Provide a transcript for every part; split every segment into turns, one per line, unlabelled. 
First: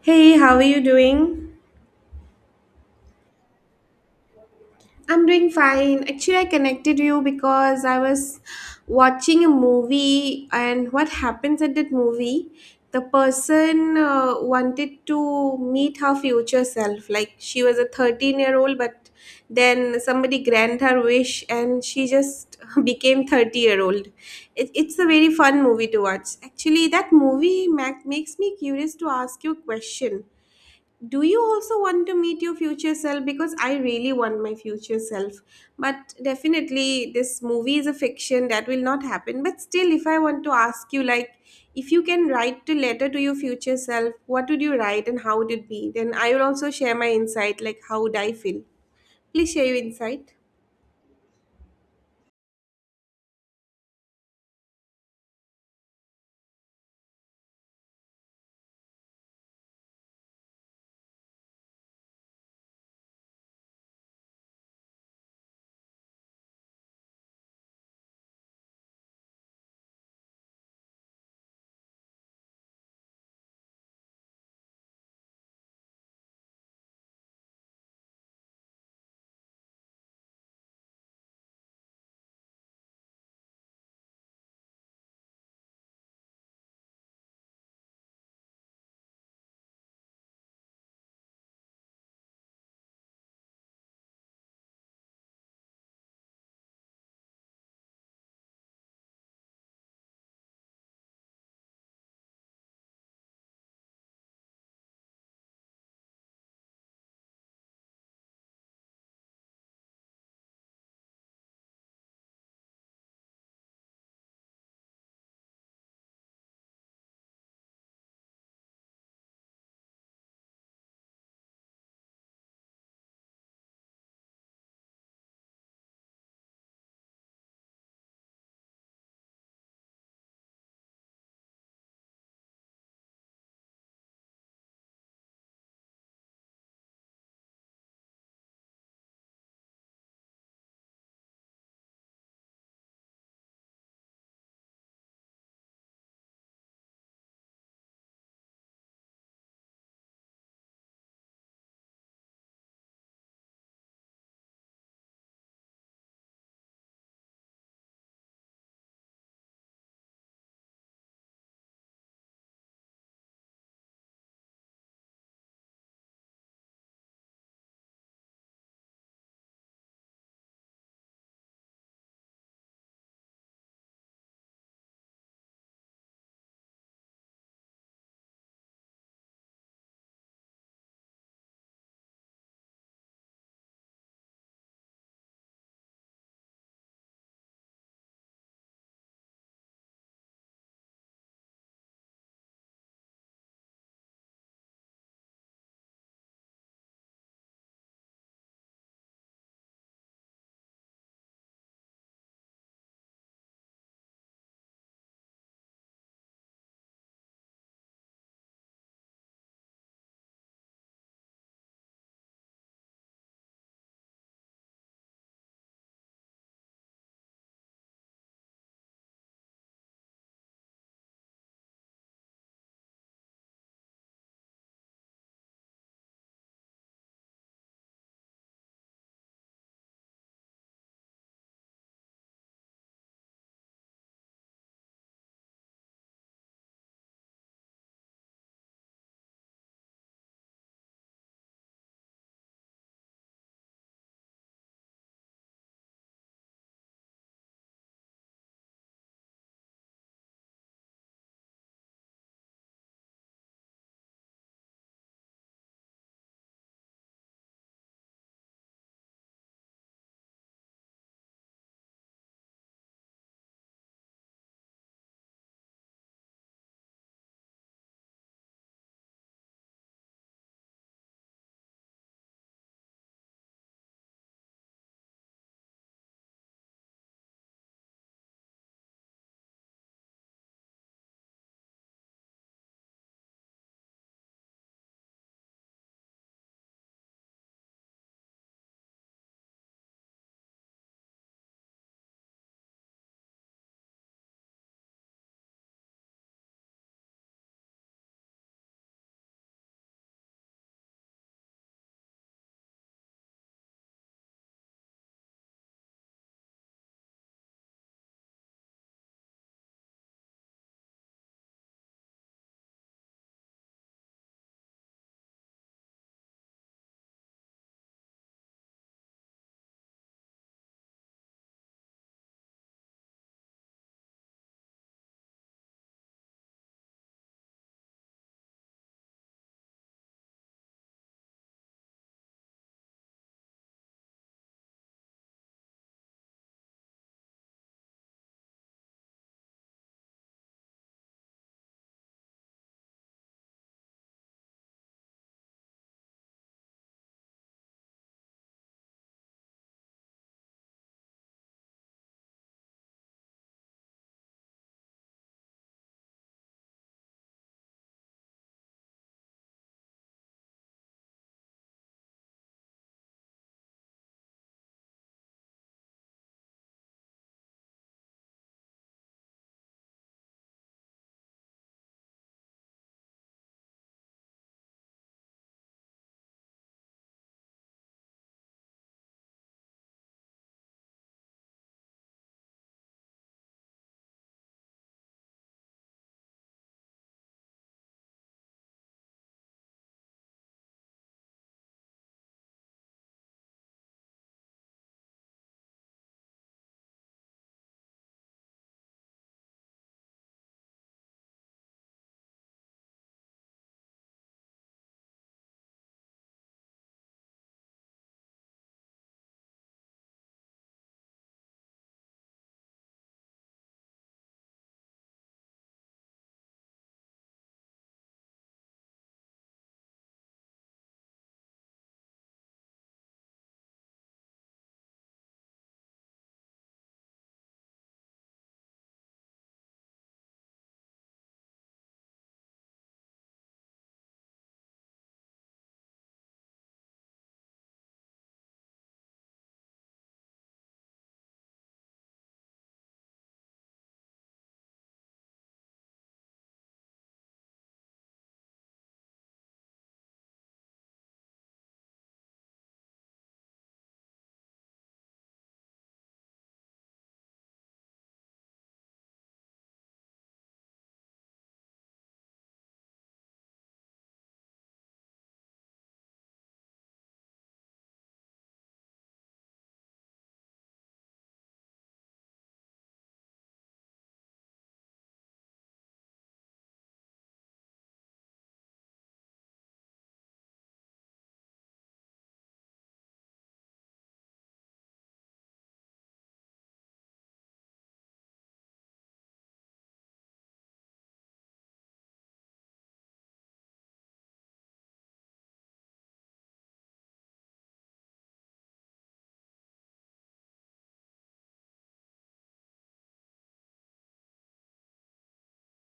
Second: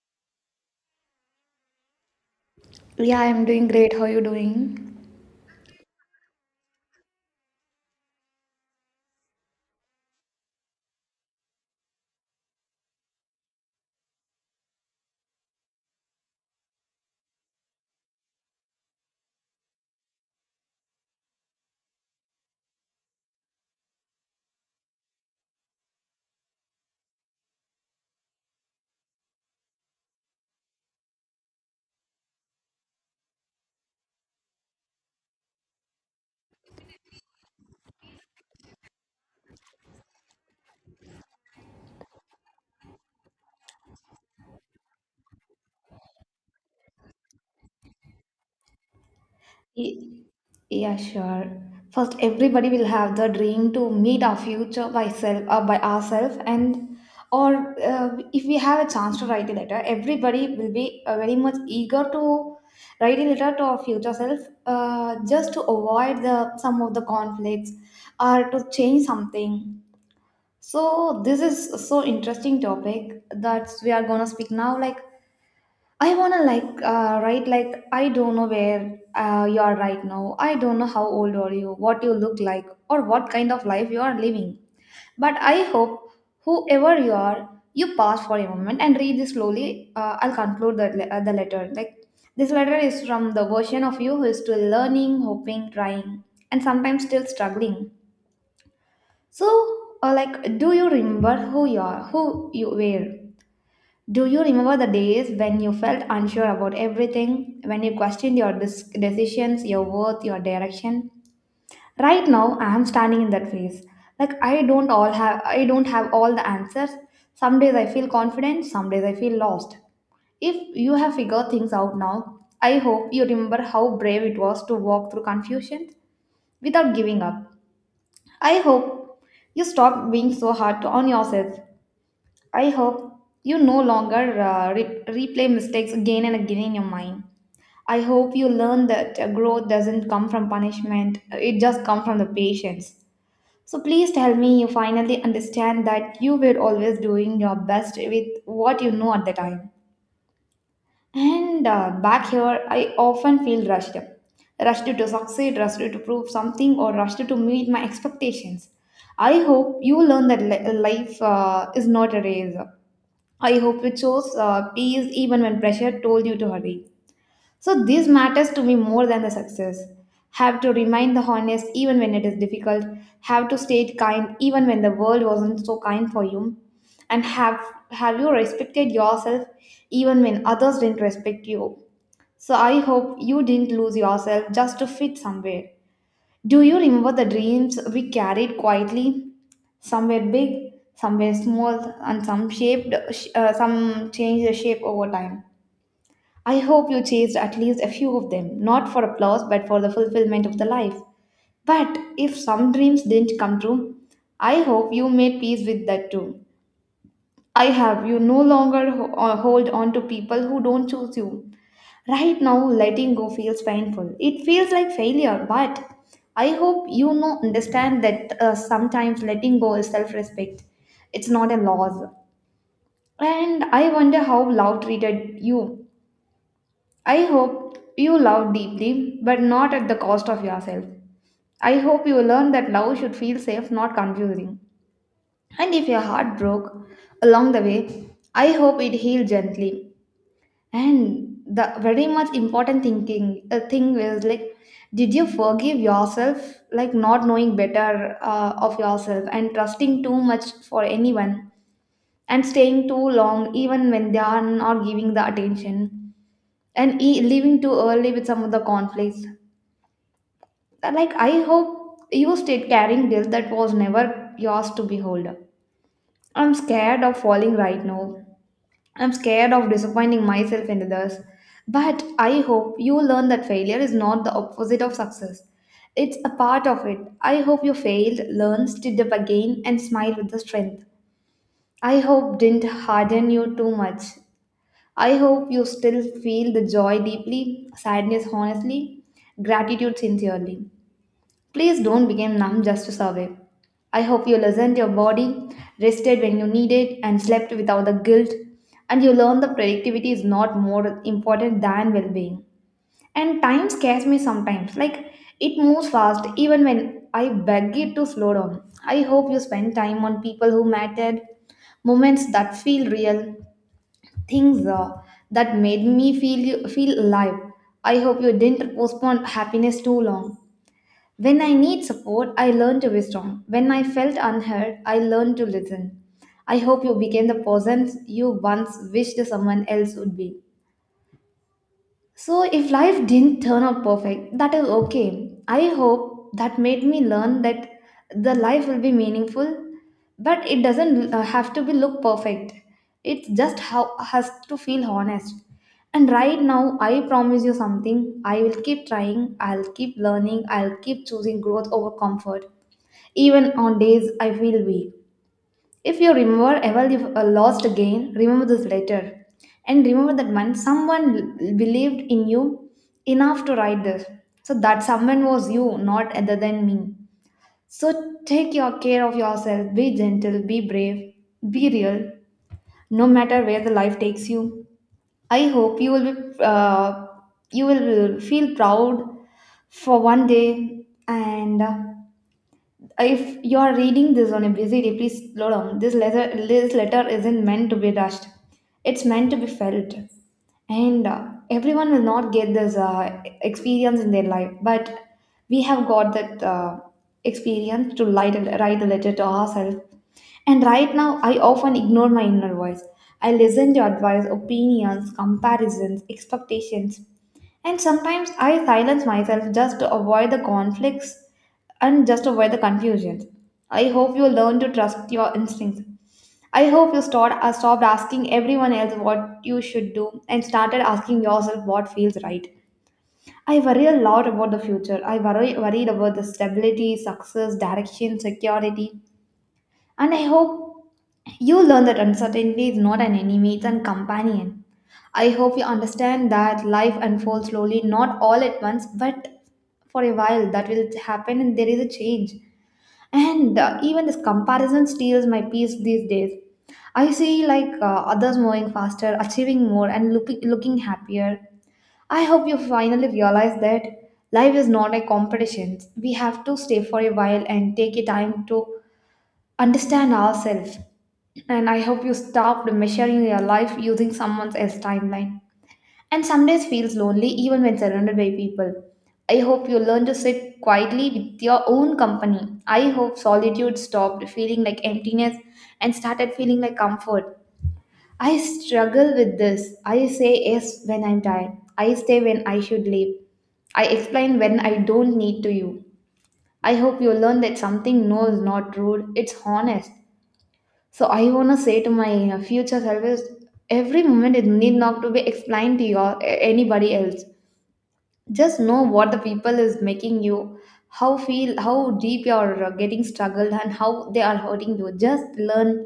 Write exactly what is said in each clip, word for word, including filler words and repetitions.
Hey, how are you doing?
Yeah, I'm doing great. How are you doing?
I'm doing fine. Actually, I connected you because I was watching a movie, and what happens at that movie? The person uh, wanted to meet her future self. Like she was a thirteen year old, but then somebody granted her wish, and she just became thirty year old. It, it's a very fun movie to watch. Actually, that movie ma- makes me curious to ask you a question. Do you also want to meet your future self? Because I really want my future self. But definitely this movie is a fiction that will not happen. But still, if I want to ask you, like, if you can write a letter to your future self, what would you write and how would it be? Then I will also share my insight, like how would I feel. Please share your
Ye-
insight.
Yeah, sure. First, everybody will have the dream to meet our future by self, uh, by ourselves, and or uh, if we have a chance to write a letter, everybody will be uh, very much eager to write a letter to our future self, uh, just to avoid the some of the conflicts or to change something. So this is so interesting topic that we are gonna speak now. Like I wanna like uh, write like I don't know where uh, you are right now. I don't know how old are you, what you look like, or what kind of life you are living. But I hope whoever you are, you pause for a moment and read this slowly. Uh, I'll conclude the le- uh, the letter. Like this letter is from the version of you who is still learning, hoping, trying, and sometimes still struggling. So, uh, like, do you remember who you are, who you were? Do you remember the days when you felt unsure about everything, when you questioned your dis- decisions, your worth, your direction? Right now, I am standing in that phase. Like I don't all have I don't have all the answers. Some days I feel confident, some days I feel lost. If you have figured things out now, I hope you remember how brave it was to walk through confusion without giving up. I hope you stop being so hard to- on yourself. I hope you no longer uh, re- replay mistakes again and again in your mind. I hope you learn that uh, growth doesn't come from punishment, uh, it just comes from the patience. So please tell me you finally understand that you were always doing your best with what you know at the time. And uh, back here, I often feel rushed. Rushed to succeed, rushed to prove something, or rushed to meet my expectations. I hope you learn that li- life uh, is not a race. I hope you chose uh, peace even when pressure told you to hurry. So this matters to me more than the success. Have to remain the honest even when it is difficult. Have to stay kind even when the world wasn't so kind for you. And have have you respected yourself even when others didn't respect you. So I hope you didn't lose yourself just to fit somewhere. Do you remember the dreams we carried quietly? Some were big, some were small, and some shaped, uh, some changed their shape over time. I hope you chased at least a few of them, not for applause, but for the fulfillment of the life. But if some dreams didn't come true, I hope you made peace with that too. I have. You no longer ho- uh, hold on to people who don't choose you. Right now, letting go feels painful. It feels like failure, but I hope you know understand that uh, sometimes letting go is self respect. It's not a loss. And I wonder how love treated you. I hope you love deeply, but not at the cost of yourself. I hope you learn that love should feel safe, not confusing. And if your heart broke along the way, I hope it healed gently. And the very much important thinking uh, thing was like, did you forgive yourself, like not knowing better uh, of yourself and trusting too much for anyone and staying too long even when they are not giving the attention and e- leaving too early with some of the conflicts. Uh, Like I hope you stayed carrying guilt that was never yours to behold. I'm scared of falling right now. I'm scared of disappointing myself and others. But I hope you learn that failure is not the opposite of success. It's a part of it. I hope you failed, learned, stood up again, and smiled with the strength. I hope didn't harden you too much. I hope you still feel the joy deeply, sadness honestly, gratitude sincerely. Please don't become numb just to survive. I hope you listened to your body, rested when you need it, and slept without the guilt. And you learned that productivity is not more important than well being. And time scares me sometimes. Like it moves fast even when I beg it to slow down. I hope you spend time on people who mattered, moments that feel real, things uh, that made me feel feel alive. I hope you didn't postpone happiness too long. When I need support, I learn to be strong. When I felt unheard, I learned to listen. I hope you became the person you once wished someone else would be. So, if life didn't turn out perfect, that is okay. I hope that made me learn that the life will be meaningful, but it doesn't uh, have to be look perfect. It just how has to feel honest. And right now, I promise you something. I will keep trying. I'll keep learning. I'll keep choosing growth over comfort, even on days I feel weak. If you remember ever you uh, lost again, remember this letter. And remember that one someone l- believed in you enough to write this. So that someone was you, not other than me. So take your care of yourself. Be gentle, be brave, be real. No matter where the life takes you. I hope you will be, uh, you will feel proud for one day and uh, if you are reading this on a busy day, please slow down. This letter, this letter isn't meant to be rushed. It's meant to be felt. And uh, everyone will not get this uh, experience in their life, but we have got that uh, experience to write a, write the letter to ourselves. And right now, I often ignore my inner voice. I listen to advice, opinions, comparisons, expectations. And sometimes I silence myself just to avoid the conflicts and just to avoid the confusions. I hope you learn to trust your instincts. I hope you start, uh, stopped asking everyone else what you should do and started asking yourself what feels right. I worry a lot about the future. I worry worried about the stability, success, direction, security. And I hope you learn that uncertainty is not an enemy, it's a companion. I hope you understand that life unfolds slowly, not all at once, but for a while that will happen and there is a change. And uh, even this comparison steals my peace these days. I see like uh, others moving faster, achieving more, and looking looking happier. I hope you finally realize that life is not a competition. We have to stay for a while and take a time to understand ourselves. And I hope you stopped measuring your life using someone else's timeline. And some days feels lonely even when surrounded by people. I hope you learn to sit quietly with your own company. I hope solitude stopped feeling like emptiness and started feeling like comfort. I struggle with this. I say yes when I'm tired. I stay when I should leave. I explain when I don't need to you. I hope you learn that something no is not rude, it's honest. So I wanna say to my uh, future self is every moment it need not to be explained to your a- anybody else. Just know what the people is making you, how feel, how deep you're uh, getting struggled, and how they are hurting you. Just learn,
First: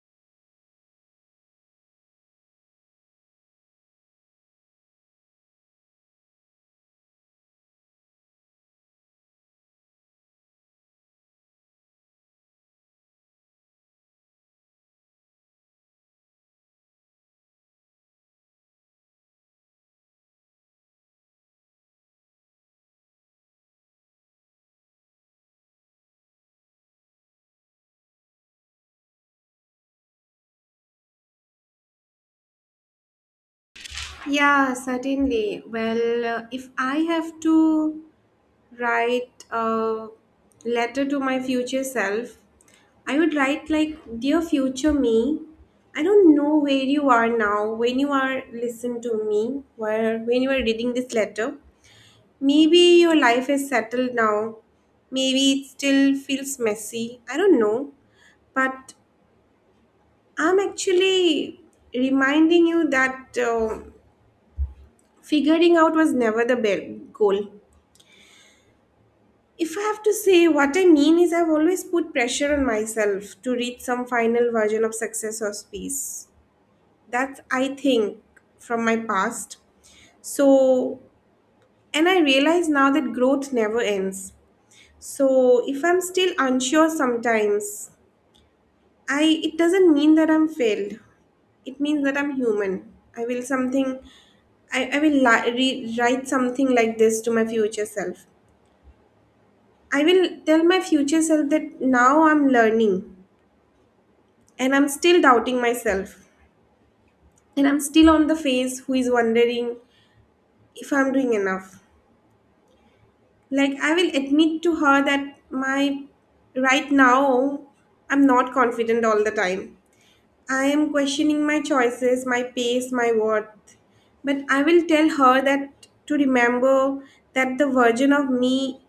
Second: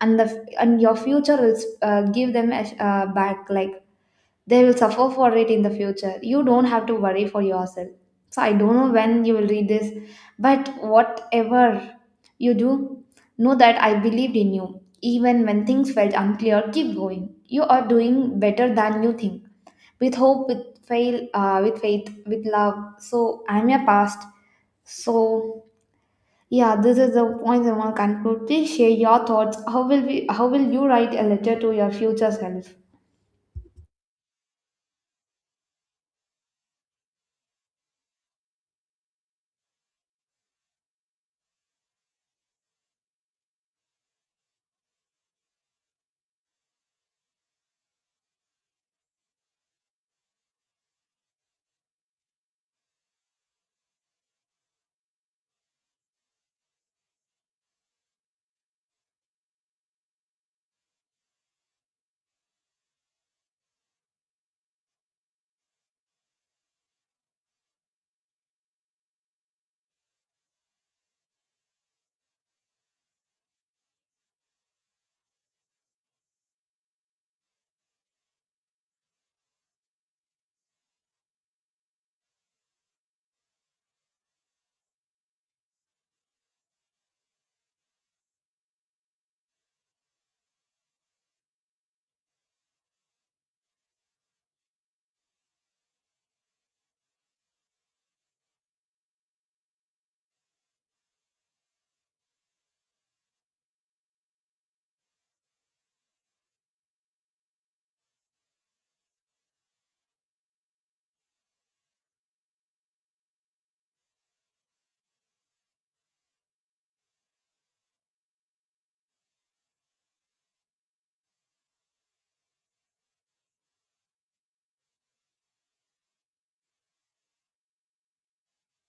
and the and your future will uh, give them a, uh, back like they will suffer for it in the future. You don't have to worry for yourself. So I don't know when you will read this, but whatever you do, know that I believed in you. Even when things felt unclear, keep going. You are doing better than you think. With hope, with fail, uh, with faith, with love. So I'm your past. So yeah, this is the point I want to conclude. Please share your thoughts. How will we? How will you write a letter to your future self?
Yeah, certainly. Well, uh, if I have to write a letter to my future self, I would write like, Dear future me, I don't know where you are now, when you are listening to me, where when you are reading this letter. Maybe your life is settled now. Maybe it still feels messy. I don't know. But I'm actually reminding you that uh, figuring out was never the be- goal. If I have to say, what I mean is I've always put pressure on myself to reach some final version of success or peace. That's, I think, from my past. So, and I realize now that growth never ends. So if I'm still unsure sometimes, I it doesn't mean that I'm failed. It means that I'm human. I will something. I, I will li- re- write something like this to my future self. I will tell my future self that now I'm learning, and I'm still doubting myself, and I'm still on the phase who is wondering if I'm doing enough. Like, I will admit to her that my right now I'm not confident all the time. I am questioning my choices, my pace, my worth. But I will tell her that to remember that the version of me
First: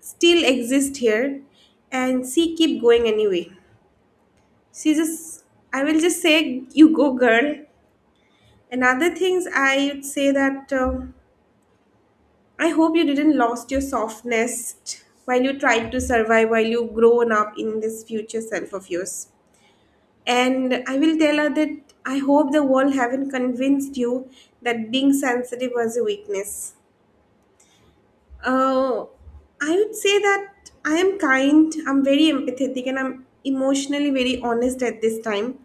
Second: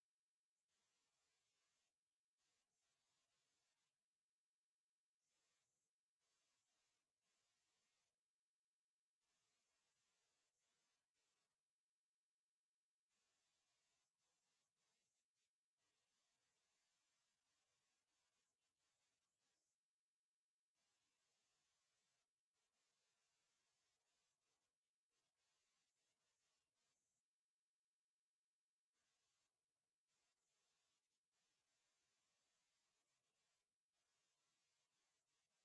still exists here, and she keep going anyway. She just, I will just say, you go girl. And other things I would say that. Uh, I hope you didn't lost your softness while you tried to survive, while you grown up in this future self of yours. And I will tell her that I hope the world haven't convinced you that being sensitive was a weakness. Uh, I would say that I am kind, I'm very empathetic, and I'm emotionally very honest at this time.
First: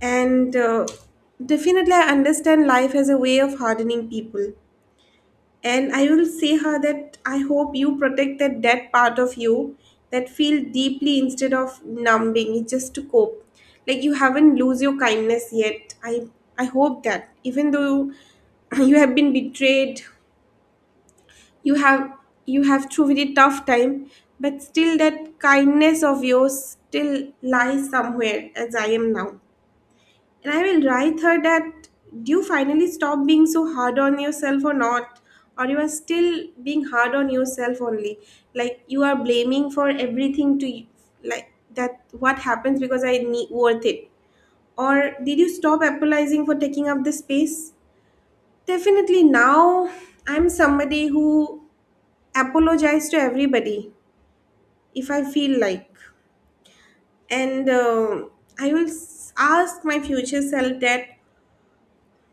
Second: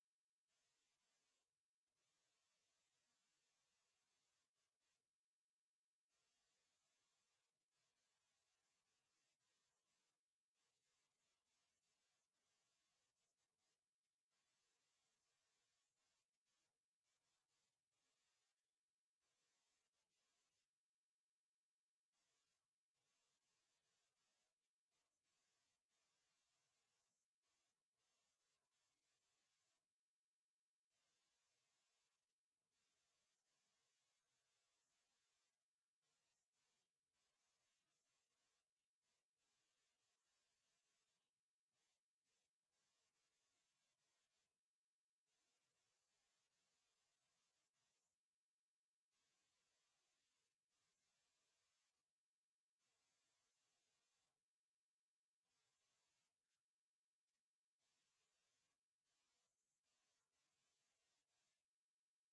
And uh, definitely, I understand life as a way of hardening people. And I will say her that I hope you protect that that part of you that feel deeply, instead of numbing it just to cope. Like, you haven't lose your kindness yet. I i hope that even though you have been betrayed, you have you have through very tough time, but still that kindness of yours still lies somewhere, as I am now. And I will write her that, do you finally stop being so hard on yourself or not? Or you are still being hard on yourself only. Like, you are blaming for everything to, like, that what happens because I need worth it. Or did you stop apologizing for taking up the space? Definitely now I'm somebody who apologize to everybody if I feel like. And um I will s- ask my future self that,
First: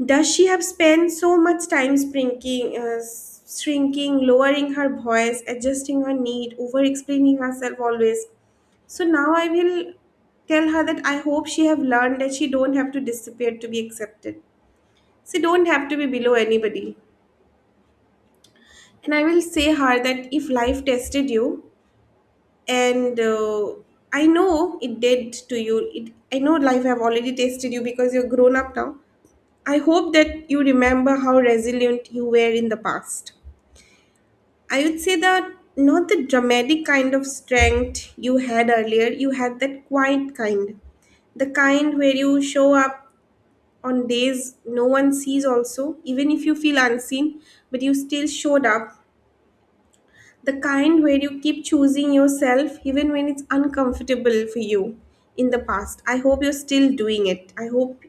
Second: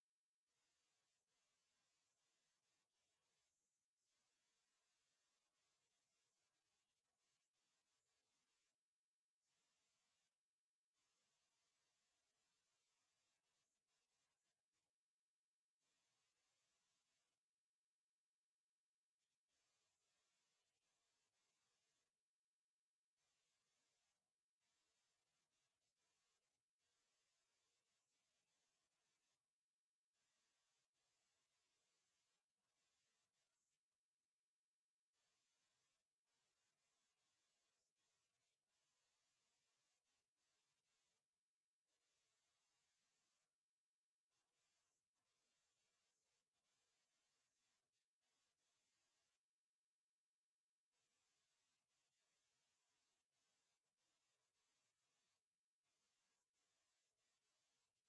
does she have spent so much time shrinking, uh, shrinking, lowering her voice, adjusting her need, over explaining herself always? So now I will tell her that I hope she have learned that she don't have to disappear to be accepted. She don't have to be below anybody. And I will say her that if life tested you, and uh, I know it did to you, it, I know life have already tested you, because you're grown up now. I hope that you remember how resilient you were in the past. I would say that not the dramatic kind of strength you had earlier, you had that quiet kind. The kind where you show up on days no one sees, also, even if you feel unseen, but you still showed up. The kind where you keep choosing yourself even when it's uncomfortable for you in the past. I hope you're still doing it. I hope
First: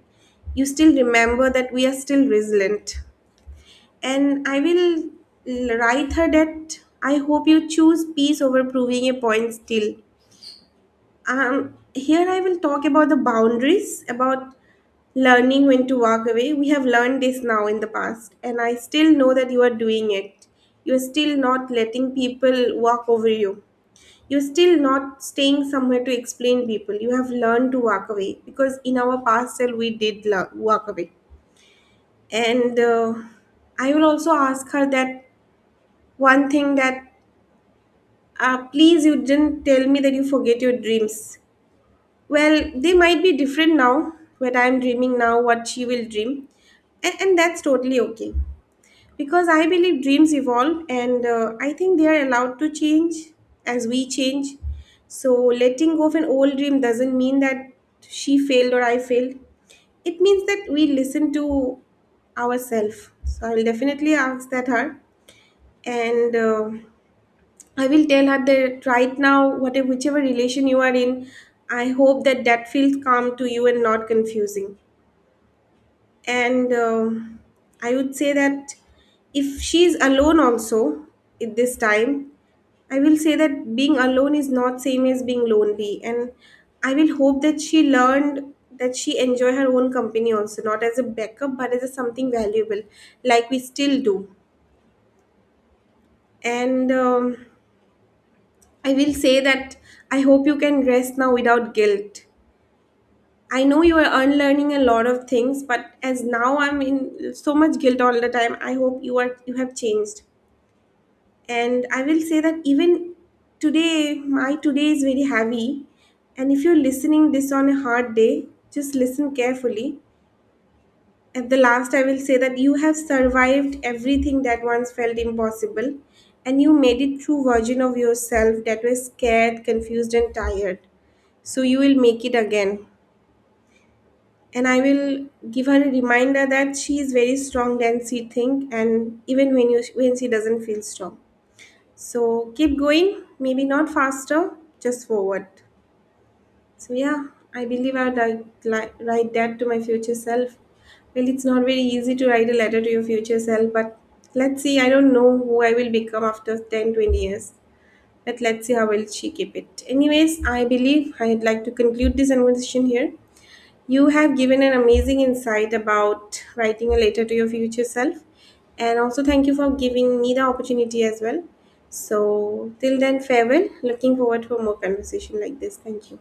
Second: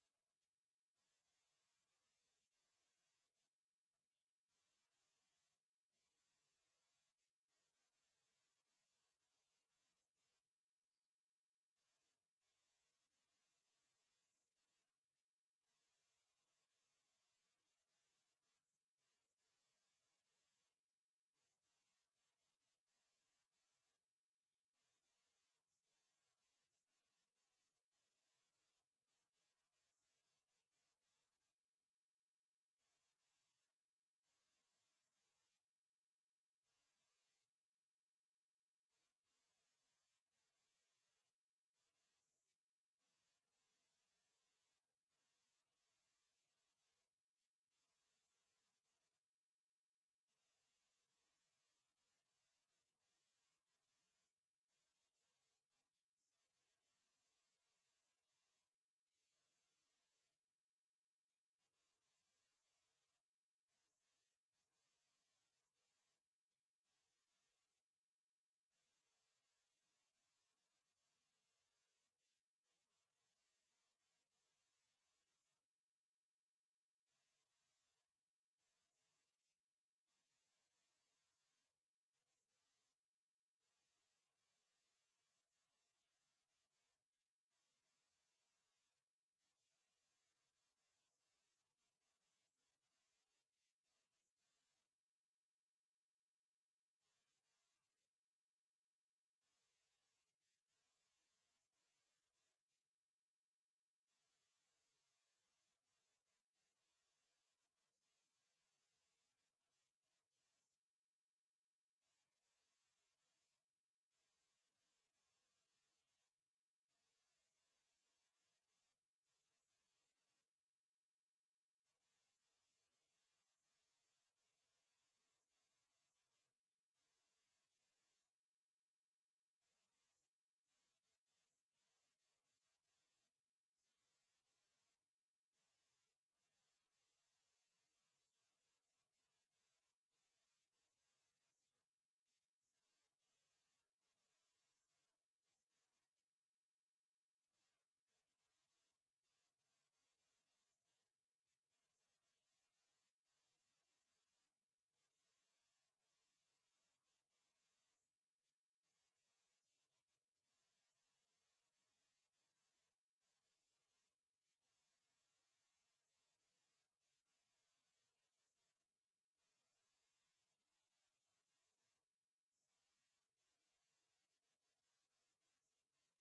you still remember that we are still resilient. And I will l- write her that I hope you choose peace over proving a point still. Um, here I will talk about the boundaries, about learning when to walk away. We have learned this now in the past, and I still know that you are doing it. You're still not letting people walk over you. You're still not staying somewhere to explain people. You have learned to walk away, because in our past self we did lo- walk away. And uh, I will also ask her that, one thing that, uh, please you didn't tell me that you forget your dreams. Well, they might be different now. What I'm dreaming now, what she will dream. And, and that's totally okay, because I believe dreams evolve, and uh, I think they are allowed to change as we change. So letting go of an old dream doesn't mean that she failed or I failed. It means that we listen to ourselves. So I will definitely ask that her. And uh, I will tell her that right now, whatever whichever relation you are in, I hope that that feels calm to you and not confusing. And um I would say that, if she's alone also at this time, I will say that being alone is not same as being lonely, and I will hope that she learned that she enjoy her own company also, not as a backup but as a something valuable, like we still do. And um, I will say that I hope you can rest now without guilt. I know you are unlearning a lot of things, but as now I'm in so much guilt all the time, I hope you are you have changed. And I will say that even today, my today is very heavy. And if you're listening this on a hard day, just listen carefully. At the last, I will say that you have survived everything that once felt impossible, and you made it true version of yourself that was scared, confused, and tired. So you will make it again. And I will give her a reminder that she is very strong than she think, and even when you when she doesn't feel strong. So keep going, maybe not faster, just forward. So yeah, I believe I'd like, like, write that to my future self. Well, it's not very easy to write a letter to your future self, but let's see. I don't know who I will become after ten, twenty years. But let's see how will she keep it. Anyways, I believe I'd like to conclude this conversation here. You have given an amazing insight about writing a letter to your future self. And also thank you for giving me the opportunity as well. So till then, farewell. Looking forward for more conversation like this. Thank you.